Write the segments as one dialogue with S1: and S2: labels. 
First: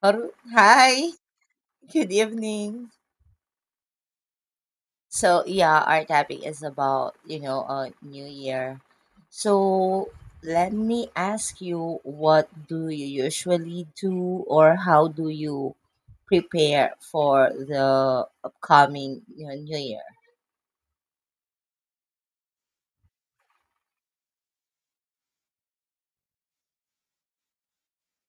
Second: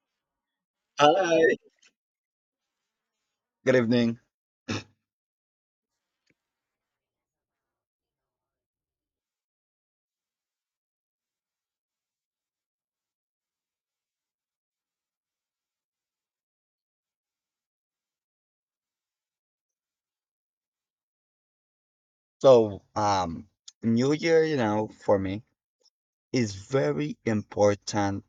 S1: Hi,
S2: Hi,
S1: good evening.
S2: good evening.
S1: So yeah, our topic is about New Year. So let me ask you, what do you usually do, or how do you prepare for the upcoming New Year?
S2: So, um, New Year, you know, for me is very important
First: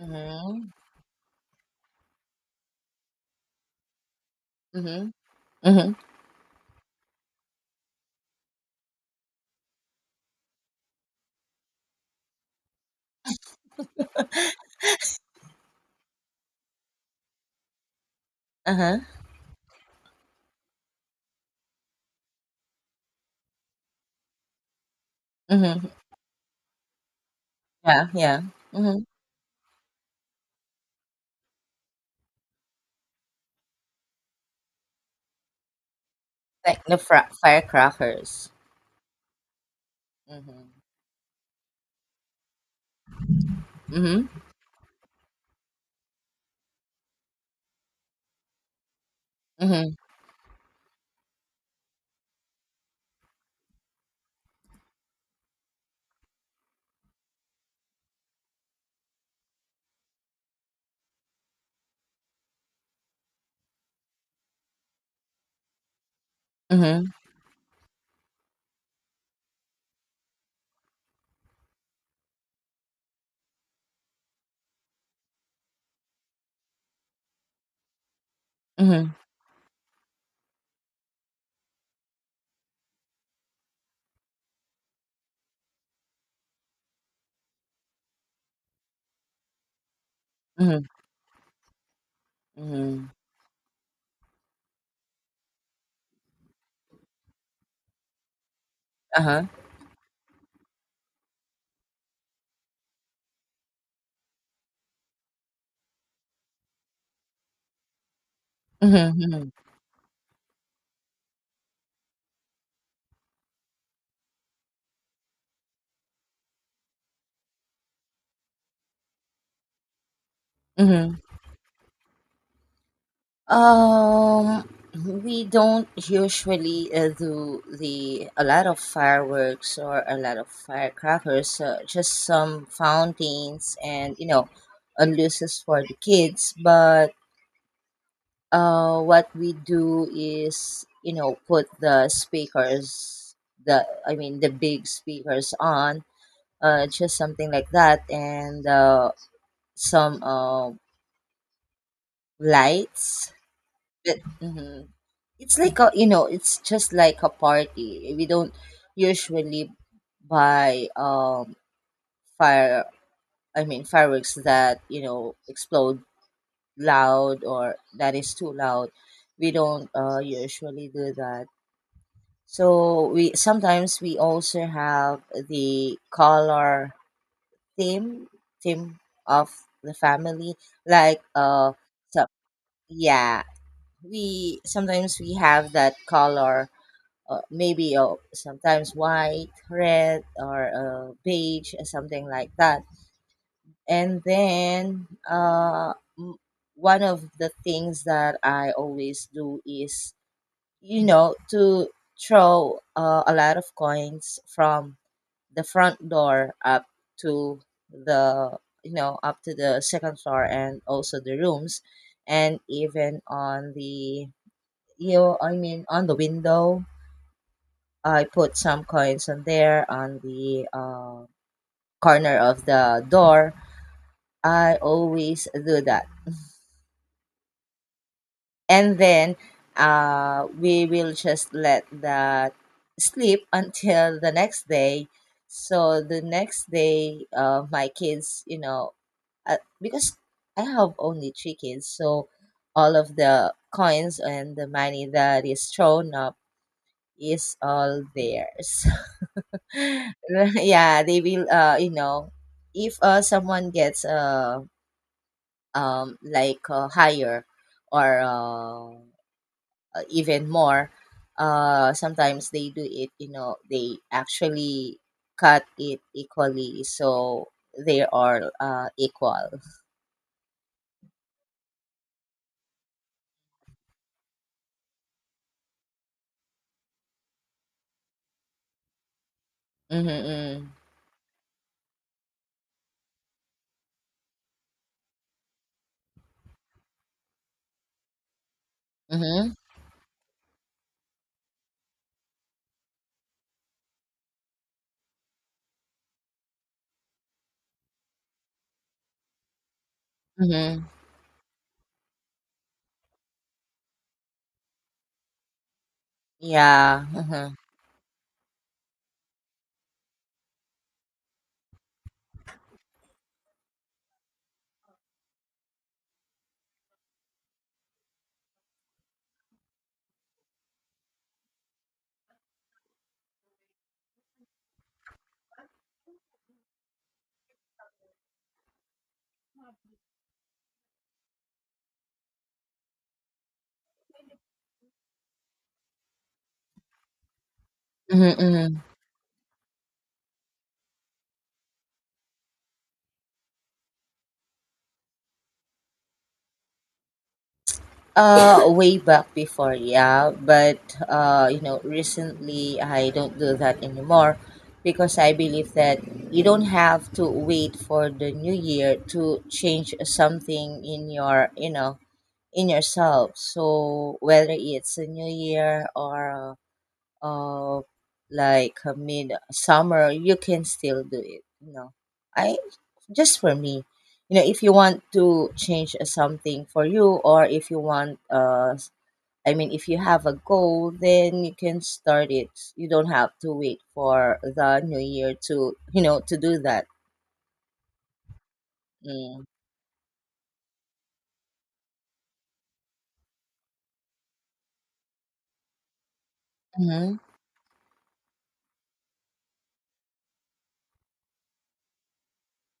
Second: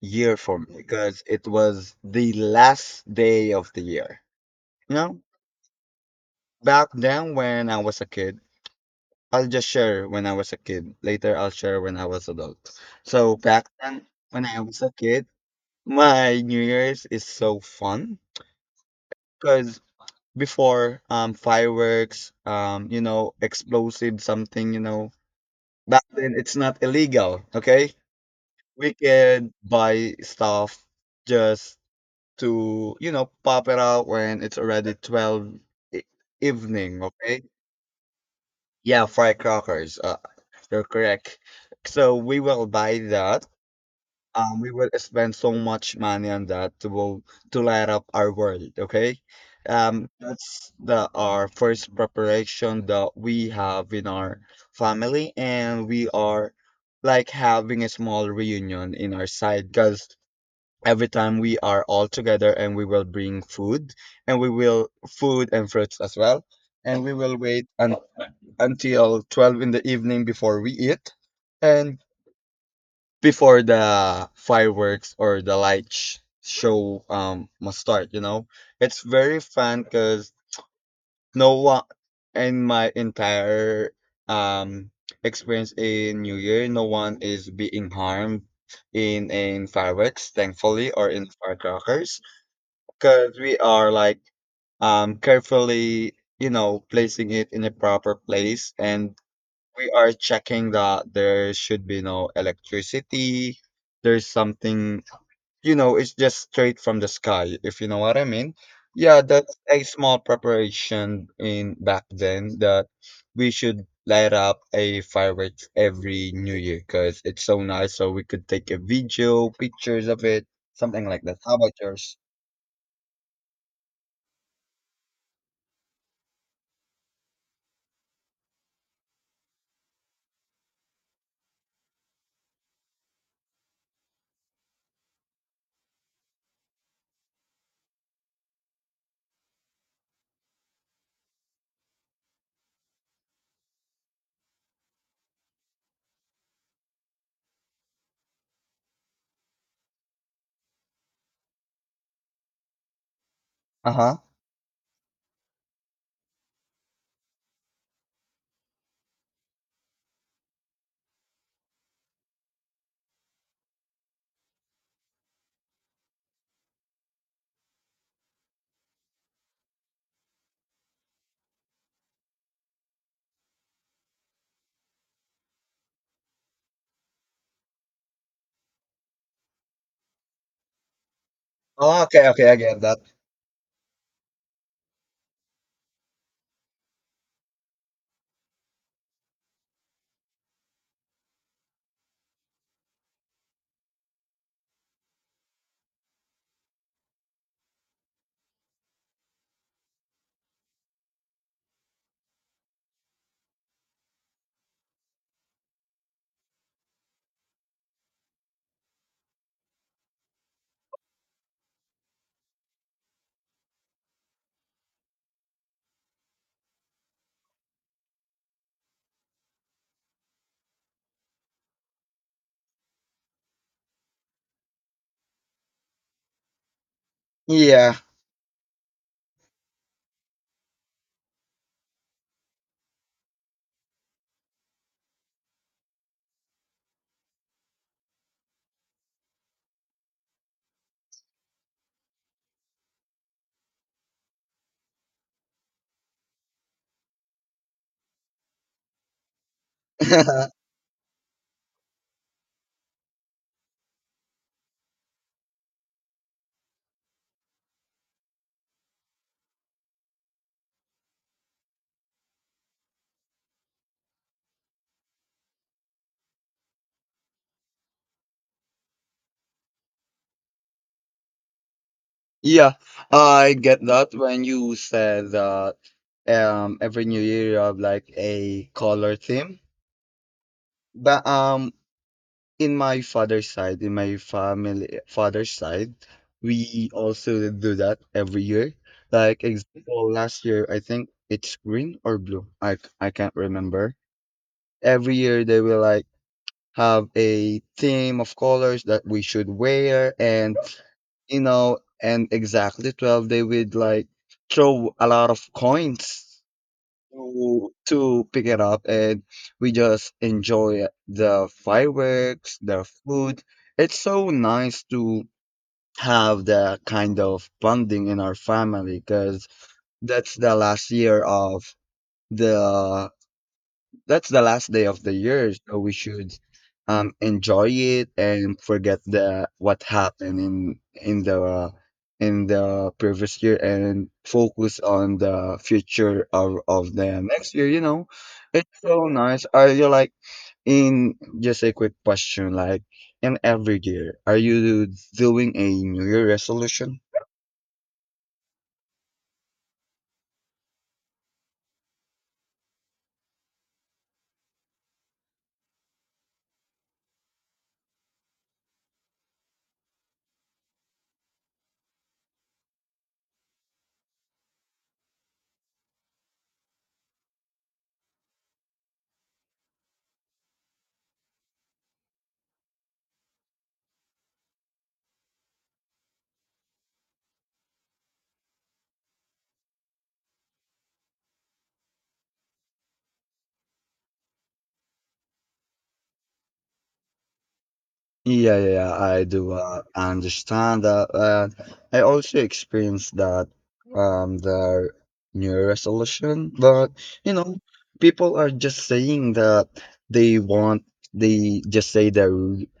S2: year for
S1: Mm-hmm.
S2: me because it was the last day of the year. You
S1: Mm-hmm.
S2: know,
S1: Mm-hmm.
S2: back then when I was a kid, I'll just share when I was a kid. Later, I'll share when I was adult. So back then, when I was a kid, my New Year's is so fun
S1: Uh huh.
S2: because before fireworks you know explosive something you know.
S1: Mm-hmm.
S2: Back then, it's not illegal. Okay,
S1: Yeah. Yeah.
S2: we
S1: Mm-hmm.
S2: can buy stuff just to you know pop it out when it's already 12 e-
S1: Like the
S2: evening. Okay,
S1: firecrackers.
S2: yeah, firecrackers.
S1: Mm-hmm.
S2: You're correct. So we will buy that.
S1: Mm-hmm.
S2: We will spend so much money on that to light up our world. Okay,
S1: Mm-hmm.
S2: that's the our first preparation that we have in our family, and we are like having a small reunion in our side because every time we are all together and we will bring food and we will food and fruits as well, and
S1: Mm-hmm.
S2: we will wait until 12 in the evening before we eat, and before the fireworks or the light show must start you know it's
S1: Mm-hmm.
S2: very fun because no one in my entire um experience in new year no one is being harmed in fireworks
S1: Mm-hmm.
S2: thankfully or in firecrackers
S1: Mm-hmm.
S2: because we are like carefully you know placing it in a proper place and
S1: Uh-huh.
S2: we are checking that there should be no electricity. There's something, you know, it's just straight from the sky, if you know what I mean.
S1: Mhm,
S2: Yeah,
S1: mhm,
S2: that's a small preparation in back then that we should light up a fireworks every New Year because it's so nice. So we could take a video, pictures of it, something
S1: mhm.
S2: like that. How about yours?
S1: Um, we don't usually do the a lot of fireworks or a lot of firecrackers. Just some fountains and, you know, luces for the kids. But what we do is, you know, put the speakers, the I mean the big speakers on. Just something like that, and some lights.
S2: Uh huh.
S1: But, mhm. It's like a, you know, it's just like a party. We don't usually buy fire I mean fireworks that, you know, explode loud or that is too loud. We don't usually do that. So we sometimes we also have the color theme theme of the family like uh
S2: Oh,
S1: so
S2: okay, okay, I get that.
S1: yeah, we sometimes we have that color, maybe sometimes white, red, or beige, or something like that. And then one of the things that I always do is, you know, to throw a lot of coins from the front door up to the up to the second floor, and also the rooms, and even on the, you know, I mean on the window, I put some coins on there on the corner of the door. I always do that.
S2: Yeah.
S1: And then we will just let that sleep until the next day. So the next day, my kids, you know, because I have only three kids, so all of the coins and the money that is thrown up is all theirs. Yeah, they will. You know, if someone gets like higher or even more, sometimes they do it. You know, they actually cut it equally, so they are equal.
S2: Yeah, I get that when you said that every new year you have like a color theme.
S1: Mm-hmm.
S2: But in my father's side, in my family father's side, we also do that every year. Like
S1: Mm-hmm.
S2: example last year I think it's green or blue. I can't remember. Every year they will like have a theme of colors that we should wear
S1: Mm-hmm.
S2: and
S1: Mm-hmm.
S2: you know, and exactly 12, they would like throw a lot of coins
S1: Yeah. Mm-hmm.
S2: to pick it up. And we just enjoy the fireworks, the food. It's so nice to have that kind of bonding in our family because that's the last year of the that's the last day of the year, so we should enjoy it and forget the what happened in the previous year and focus on the future of the next year. You know,
S1: Mm-hmm.
S2: it's
S1: Mm-hmm.
S2: so nice. Are you like in just a quick question, like in every year, are you doing a New Year resolution?
S1: Way back before, yeah, but you know, recently I don't do that anymore because I believe that you don't have to wait for the new year to change something in your, you know, in yourself. So whether it's a new year or uh, like mid summer, you can still do it. You know, I just, for me, you know, if you want to change something for you, or if you want I mean, if you have a goal, then you can start it. You don't have to wait for the new year to, you know, to do that.
S2: Yeah, yeah, yeah, I
S1: Mm.
S2: do understand that. I also experienced that the new Year resolution, but
S1: Hmm.
S2: you know, people are just saying that they want they just say their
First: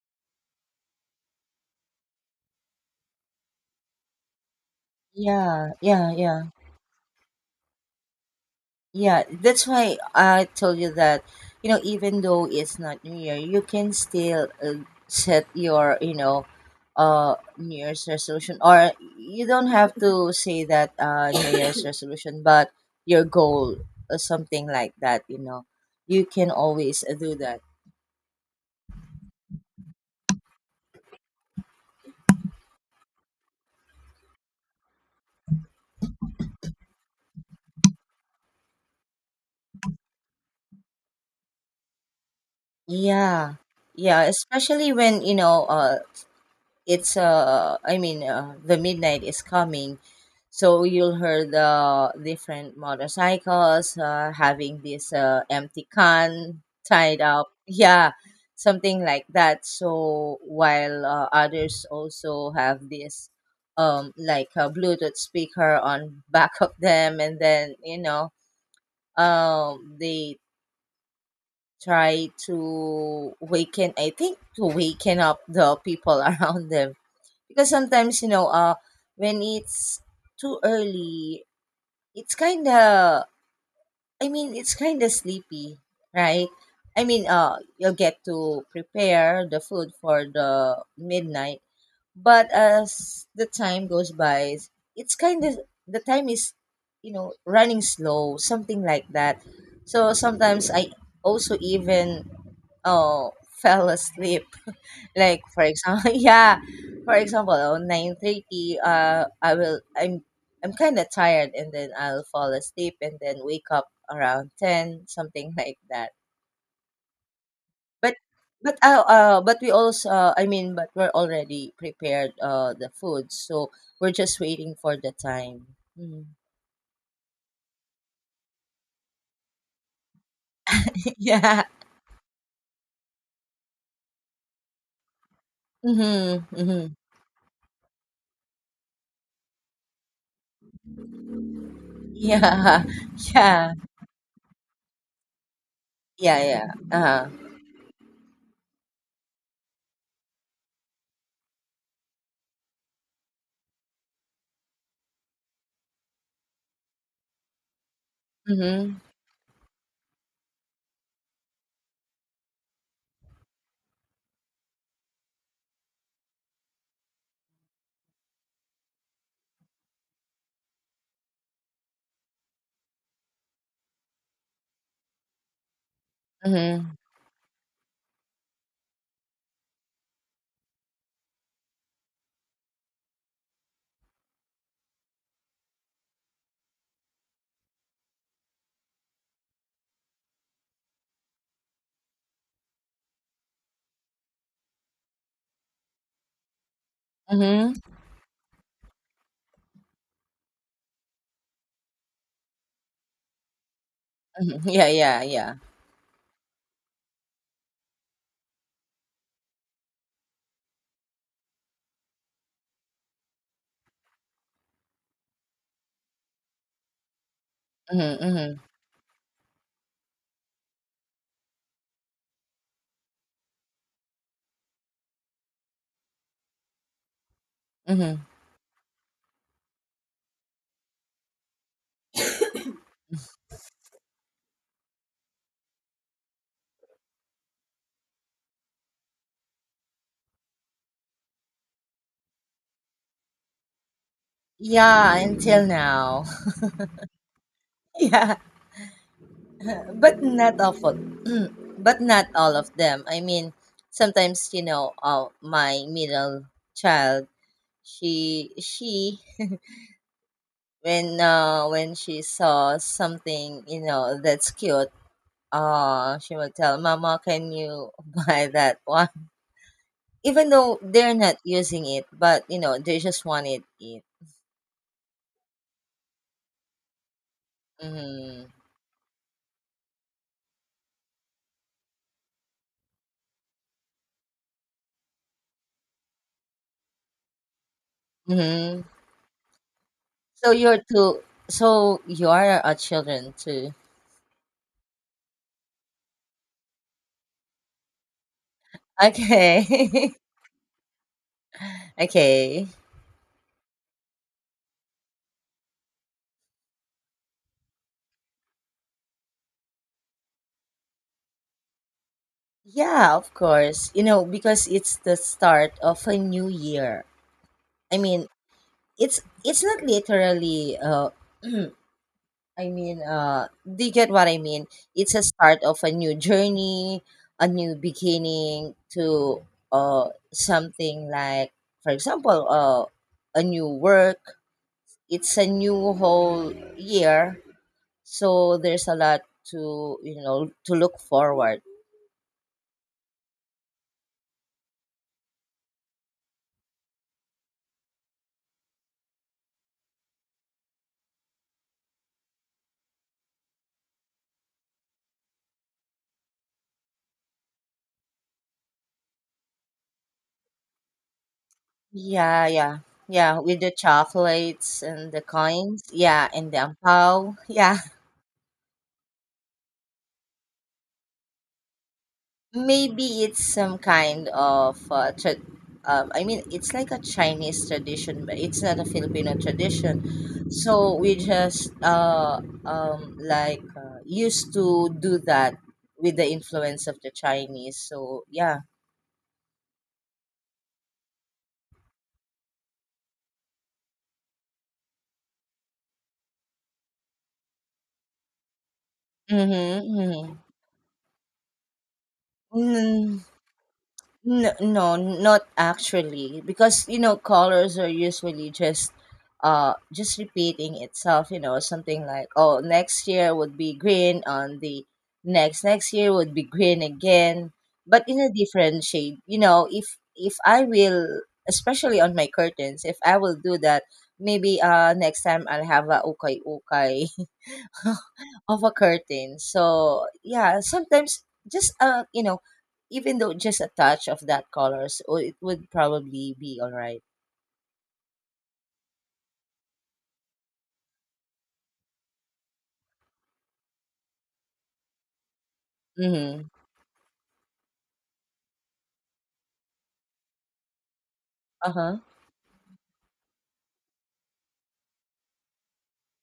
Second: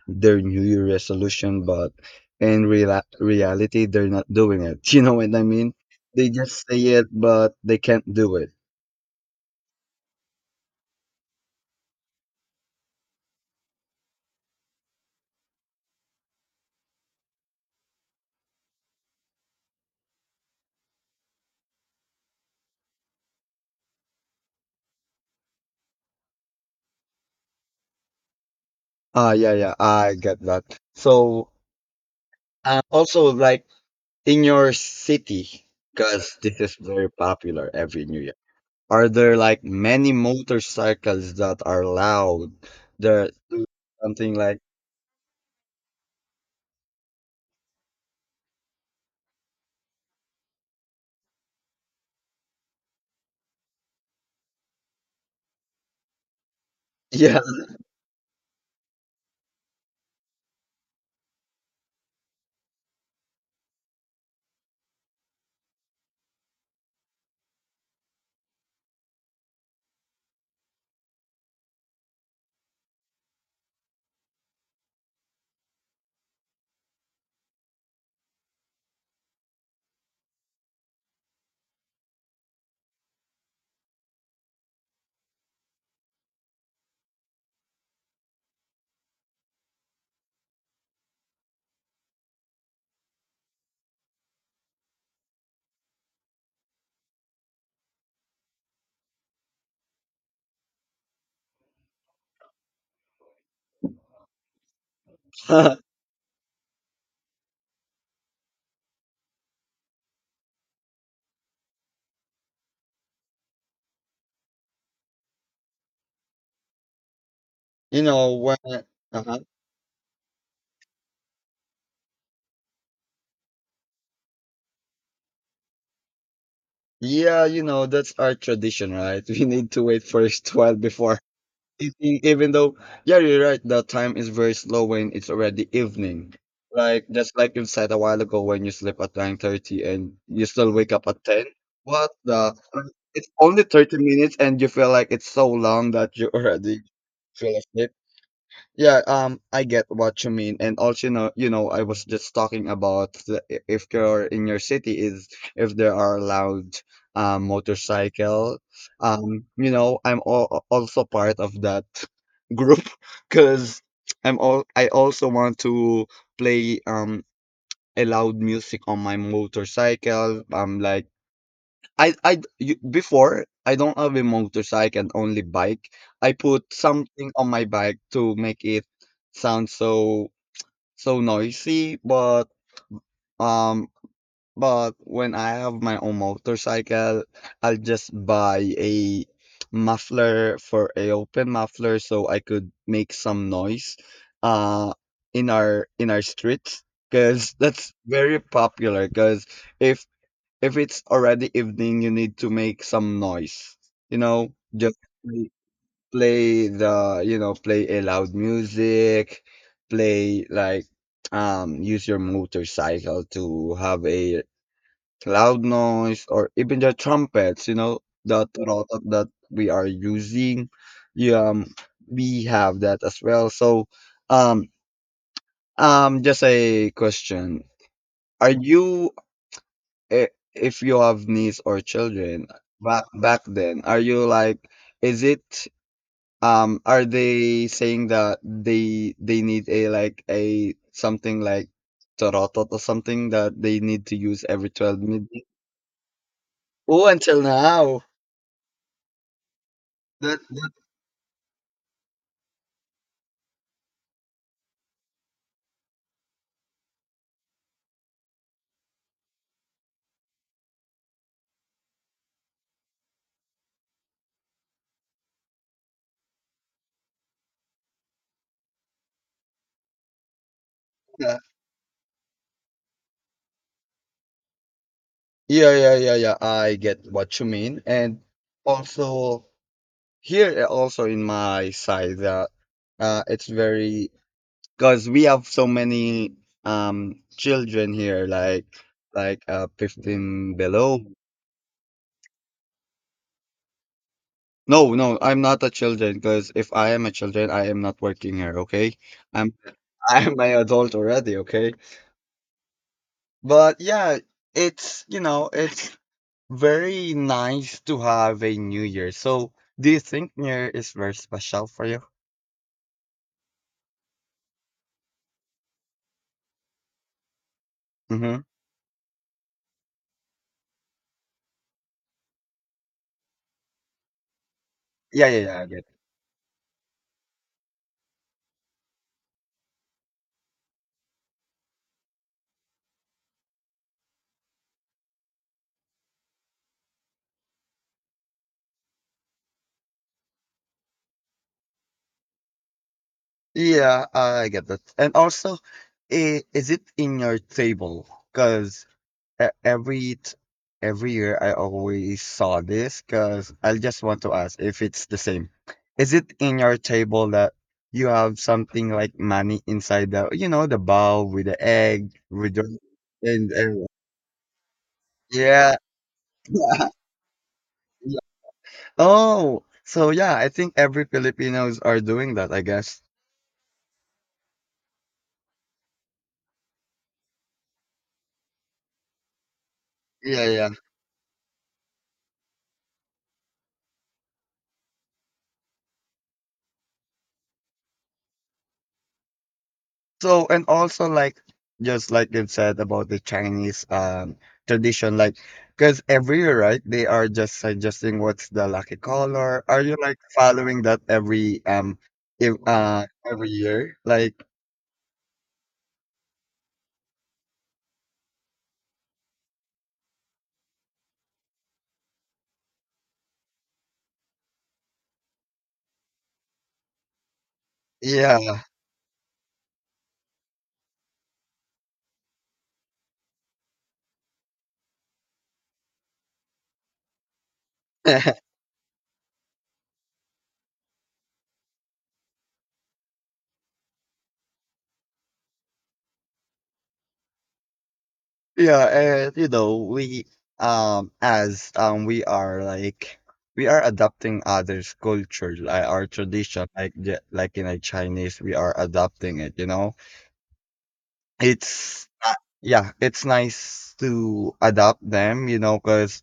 S2: their new year resolution, but in real reality, they're not doing it. You know what I
S1: Yeah,
S2: mean?
S1: yeah,
S2: They
S1: yeah,
S2: just say it, but they can't do it.
S1: yeah. That's why I told you that, you know, even though it's not New Year, you can still set your, you know, New Year's resolution, or you don't have to say that New Year's resolution, but your goal or something like that. You know, you can always do that.
S2: Ah, yeah, yeah, I get that. So also like in your city, because this is very popular every New Year, are there like many motorcycles that are loud? There
S1: Yeah. Yeah,
S2: something like
S1: especially when, you know, it's I mean, the midnight is coming. So you'll hear the different motorcycles having this empty can tied
S2: yeah,
S1: up. Yeah, something like that. So while others also have this like a Bluetooth speaker on back of them, and then, you know, they try to waken I think to waken up the people around them, because sometimes, you know, when it's too early, it's kind of, I mean it's kind of sleepy, right? I mean, you'll get to prepare the food for the midnight, but as the time goes by, it's kind of, the time is, you know, running slow, something like that. So sometimes I also even, oh, fell asleep, like for example yeah, for example on 9:30, I will I'm kind of tired, and then I'll fall asleep and then wake up around 10, something like that.
S2: you
S1: But
S2: know when uh-huh.
S1: but we also, I mean, but we're already prepared the food, so we're just waiting for the time. Mm.
S2: Yeah, you know that's our tradition, right? We need to wait for 12 before
S1: Yeah.
S2: evening, even though yeah, you're right. The time is very slow when it's already evening.
S1: Mm-hmm, mm-hmm.
S2: Like just like you said a while ago, when you sleep at 9:30 and you still wake up at 10. What the?
S1: Yeah.
S2: Like, it's only
S1: Yeah,
S2: 30 minutes, and you feel like it's so long that you
S1: yeah, yeah,
S2: already
S1: uh-huh.
S2: feel asleep. Yeah, I get what you mean, and also, you know, I was just talking about the, if you're in your city, is if there are loud motorcycle,
S1: Mm-hmm,
S2: you know, I'm all, also part of that group because I also want to play a loud music on my motorcycle, like. Before I don't have a motorcycle and only bike. I put
S1: mm-hmm,
S2: something on my bike to make it sound so noisy, but um but when I have my own motorcycle, I'll just buy a muffler for a open muffler so I could make some noise uh in our streets because that's
S1: mm-hmm.
S2: very popular because if if it's already evening, you need to make some noise. You know,
S1: Mhm. Yeah,
S2: just
S1: yeah,
S2: play,
S1: yeah.
S2: play the, you know, play a loud music, play like use your motorcycle to have a loud noise or even the trumpets, you know,
S1: Hmm.
S2: the
S1: Hmm.
S2: trotot that we are using. You we have that as well. So um just a question.
S1: Hmm.
S2: Are you if you have niece or children back then, are you like, is it are they saying that they need a like a something like tarotot or something that they need to use every 12
S1: Yeah,
S2: midnight?
S1: until now.
S2: Oh, until now.
S1: Yeah, but
S2: That,
S1: not
S2: that,
S1: awful. But not all of them. I mean, sometimes, you know, my middle child, she when she saw something, you know, that's cute, she will tell Mama, can you buy that one? Even though they're not
S2: that.
S1: using it, but you know, they just wanted it.
S2: Yeah, yeah, yeah, yeah. I get what you mean. And
S1: Mm-hmm.
S2: also here also in my side that it's very because we have so many children here like
S1: Mm-hmm. So
S2: 15
S1: you're
S2: below.
S1: two so you are a children too.
S2: No no, I'm not a children because if I am a children I am not working here. Okay, I'm
S1: Okay.
S2: I'm an adult already. Okay,
S1: Okay.
S2: but yeah it's you know it's very nice to have a new year so do you think new year is very special for you?
S1: Yeah, of course. You know, because it's the start of a new year. I mean,
S2: Mm-hmm.
S1: it's not literally I mean, do you get what I mean? It's a
S2: Yeah yeah yeah
S1: start
S2: I
S1: of
S2: get,
S1: a new journey, a new beginning to something like, for example, a new work. It's a new whole year. So there's a lot to, you know, to look forward.
S2: yeah I get that and also is it in your table because e- every t- every year I always saw this because I just want to ask if it's the same. Is it in your table that you have something like money inside the you know the bowl with the egg
S1: Yeah,
S2: with the
S1: yeah. Yeah,
S2: and,
S1: with the
S2: and
S1: chocolates and the
S2: yeah.
S1: coins. Yeah, and the ampao. Yeah.
S2: Yeah. Oh, so yeah, I think every Filipinos are doing that, I guess.
S1: Maybe it's some kind of I mean, it's like a Chinese tradition, but it's not a Filipino
S2: Yeah,
S1: tradition.
S2: yeah.
S1: So we just like used to do that with the influence of the Chinese. So yeah.
S2: So and also like just like you've said about the Chinese tradition, like because every year, right, they are just suggesting what's the lucky
S1: Mhm.
S2: color. Are you like
S1: Mm-hmm.
S2: following that every if
S1: Mm.
S2: every year? Like
S1: No, no, not actually, because you know colors are usually just repeating itself. You know, something like, oh, next year would be green on the next year would be green again, but in a
S2: yeah.
S1: different shade. You know, if I will, especially on my curtains, if I will do that, maybe next time I'll have a ukay ukay of a curtain. So yeah, sometimes just you know, even though just a touch of that colors, oh, it would probably be all right.
S2: Yeah, and you know, we as we are like we are adopting others' culture, like our
S1: Mm-hmm.
S2: tradition, like in a Chinese, we are adopting it, you know?
S1: Uh huh.
S2: It's yeah, it's nice to adopt them, you know, because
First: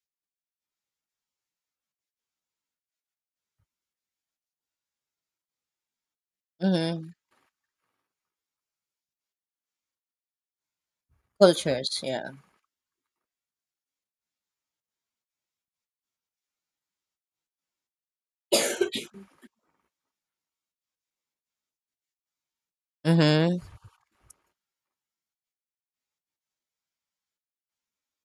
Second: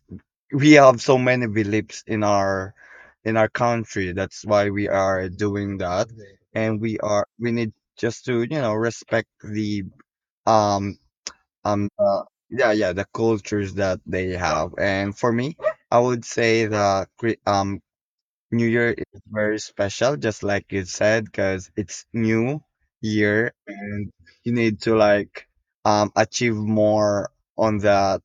S2: we have so many beliefs in our country. That's why we are doing that, and we
S1: Mm-hmm.
S2: are we need just to you know respect the um um
S1: Cultures.
S2: uh,
S1: Yeah.
S2: yeah yeah the cultures that they have. And for me, I would say that New Year is very special, just like you said, because it's new year
S1: Mm-hmm.
S2: and you need to like achieve more on that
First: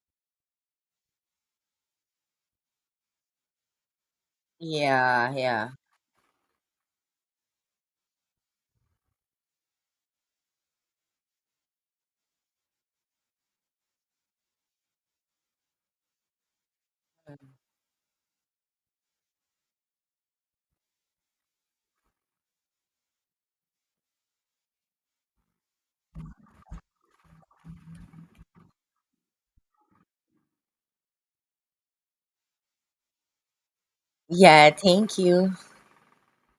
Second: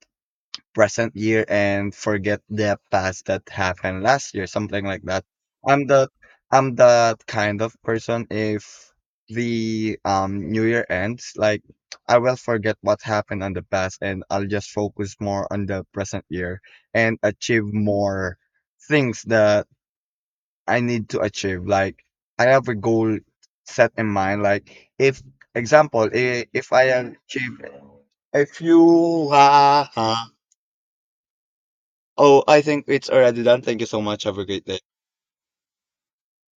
S2: present year and forget the past that happened last year, something like that.
S1: Yeah. Yeah.
S2: I'm the I'm that kind of person if the new year ends, like I will forget what happened on the past and I'll just focus more on the present year and achieve more things that I need to achieve. Like I have a goal set in mind. Like if example, if I achieve a few, ha, ha. Oh, I think it's already done. Thank you so much. Have a great
S1: Yeah.
S2: day.
S1: Thank you.